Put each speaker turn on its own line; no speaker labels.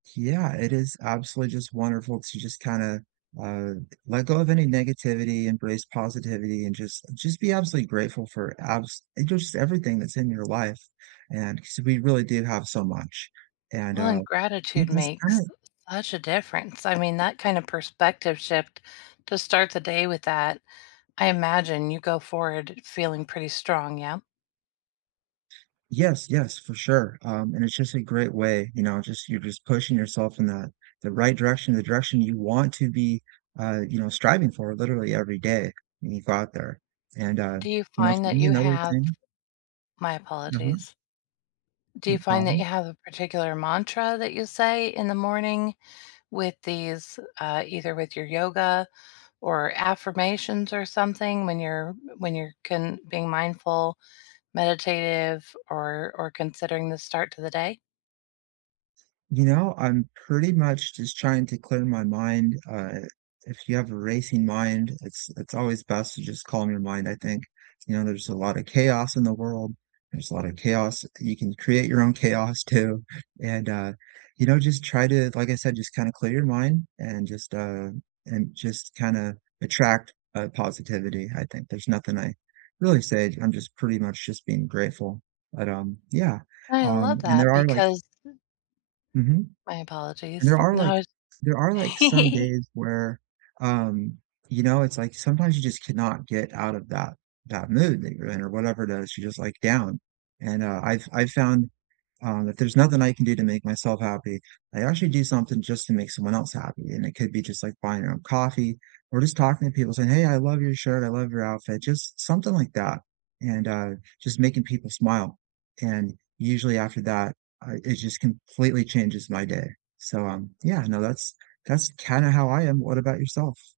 Yeah, it is absolutely just wonderful to just kinda, uh, let go of any negativity, embrace positivity, and just just be absolutely grateful for abs and just everything that's in your life, and 'cause we really do have so much, and,
Well,
uh,
and
be
gratitude
just
makes
kin
such a difference. I mean, that kind of perspective shift, to start the day with that, I imagine you go forward feeling pretty strong, yeah?
Yes, yes, for sure, uh, and it's just a great way, you know, just you're just pushing yourself in the the right direction, the direction you want to be, uh, you know, striving for literally every day when you go out there, and, uh,
Do you
you know,
find
for
that
me
you
another
have
thing
my
Mhm.
apologies. Do you
No
find that you
problem.
have a particular mantra that you say in the morning with these uh, either with your yoga or affirmations or something when you're when you're con being mindful, meditative, or or considering the start to the day?
You know, I'm pretty much just trying to clear my mind, uh, if you have a racing mind, it's it's always best to just calm your mind, I think, you know, there's a lot of chaos in the world, there's a lot of chaos. You can create your own chaos too, and, uh, you know, just try to, like I said, just kinda clear your mind and just, uh, and just kinda attract, uh, positivity, I think. There's nothing I really say, I'm just pretty much just being grateful, but, um, yeah,
I love
um, and there
that
are, like
because
Mhm,
My
and there
apologies.
are, like
No
there are, like, some
I
days where, um, you know, it's, like, sometimes you just cannot get out of that that mood that you're in, or whatever it is, you're just, like, down, and, uh, I've I've found, uh, that there's nothing I can do to make myself happy. I actually do something just to make someone else happy, and it could be just, like, buying 'em a coffee or just talking to people saying, "Hey, I love your shirt, I love your outfit." Just something like that and, uh, just making people smile, and usually after that, I it just completely changes my day. So, um, yeah, no, that's that's kinda how I am, what about yourself?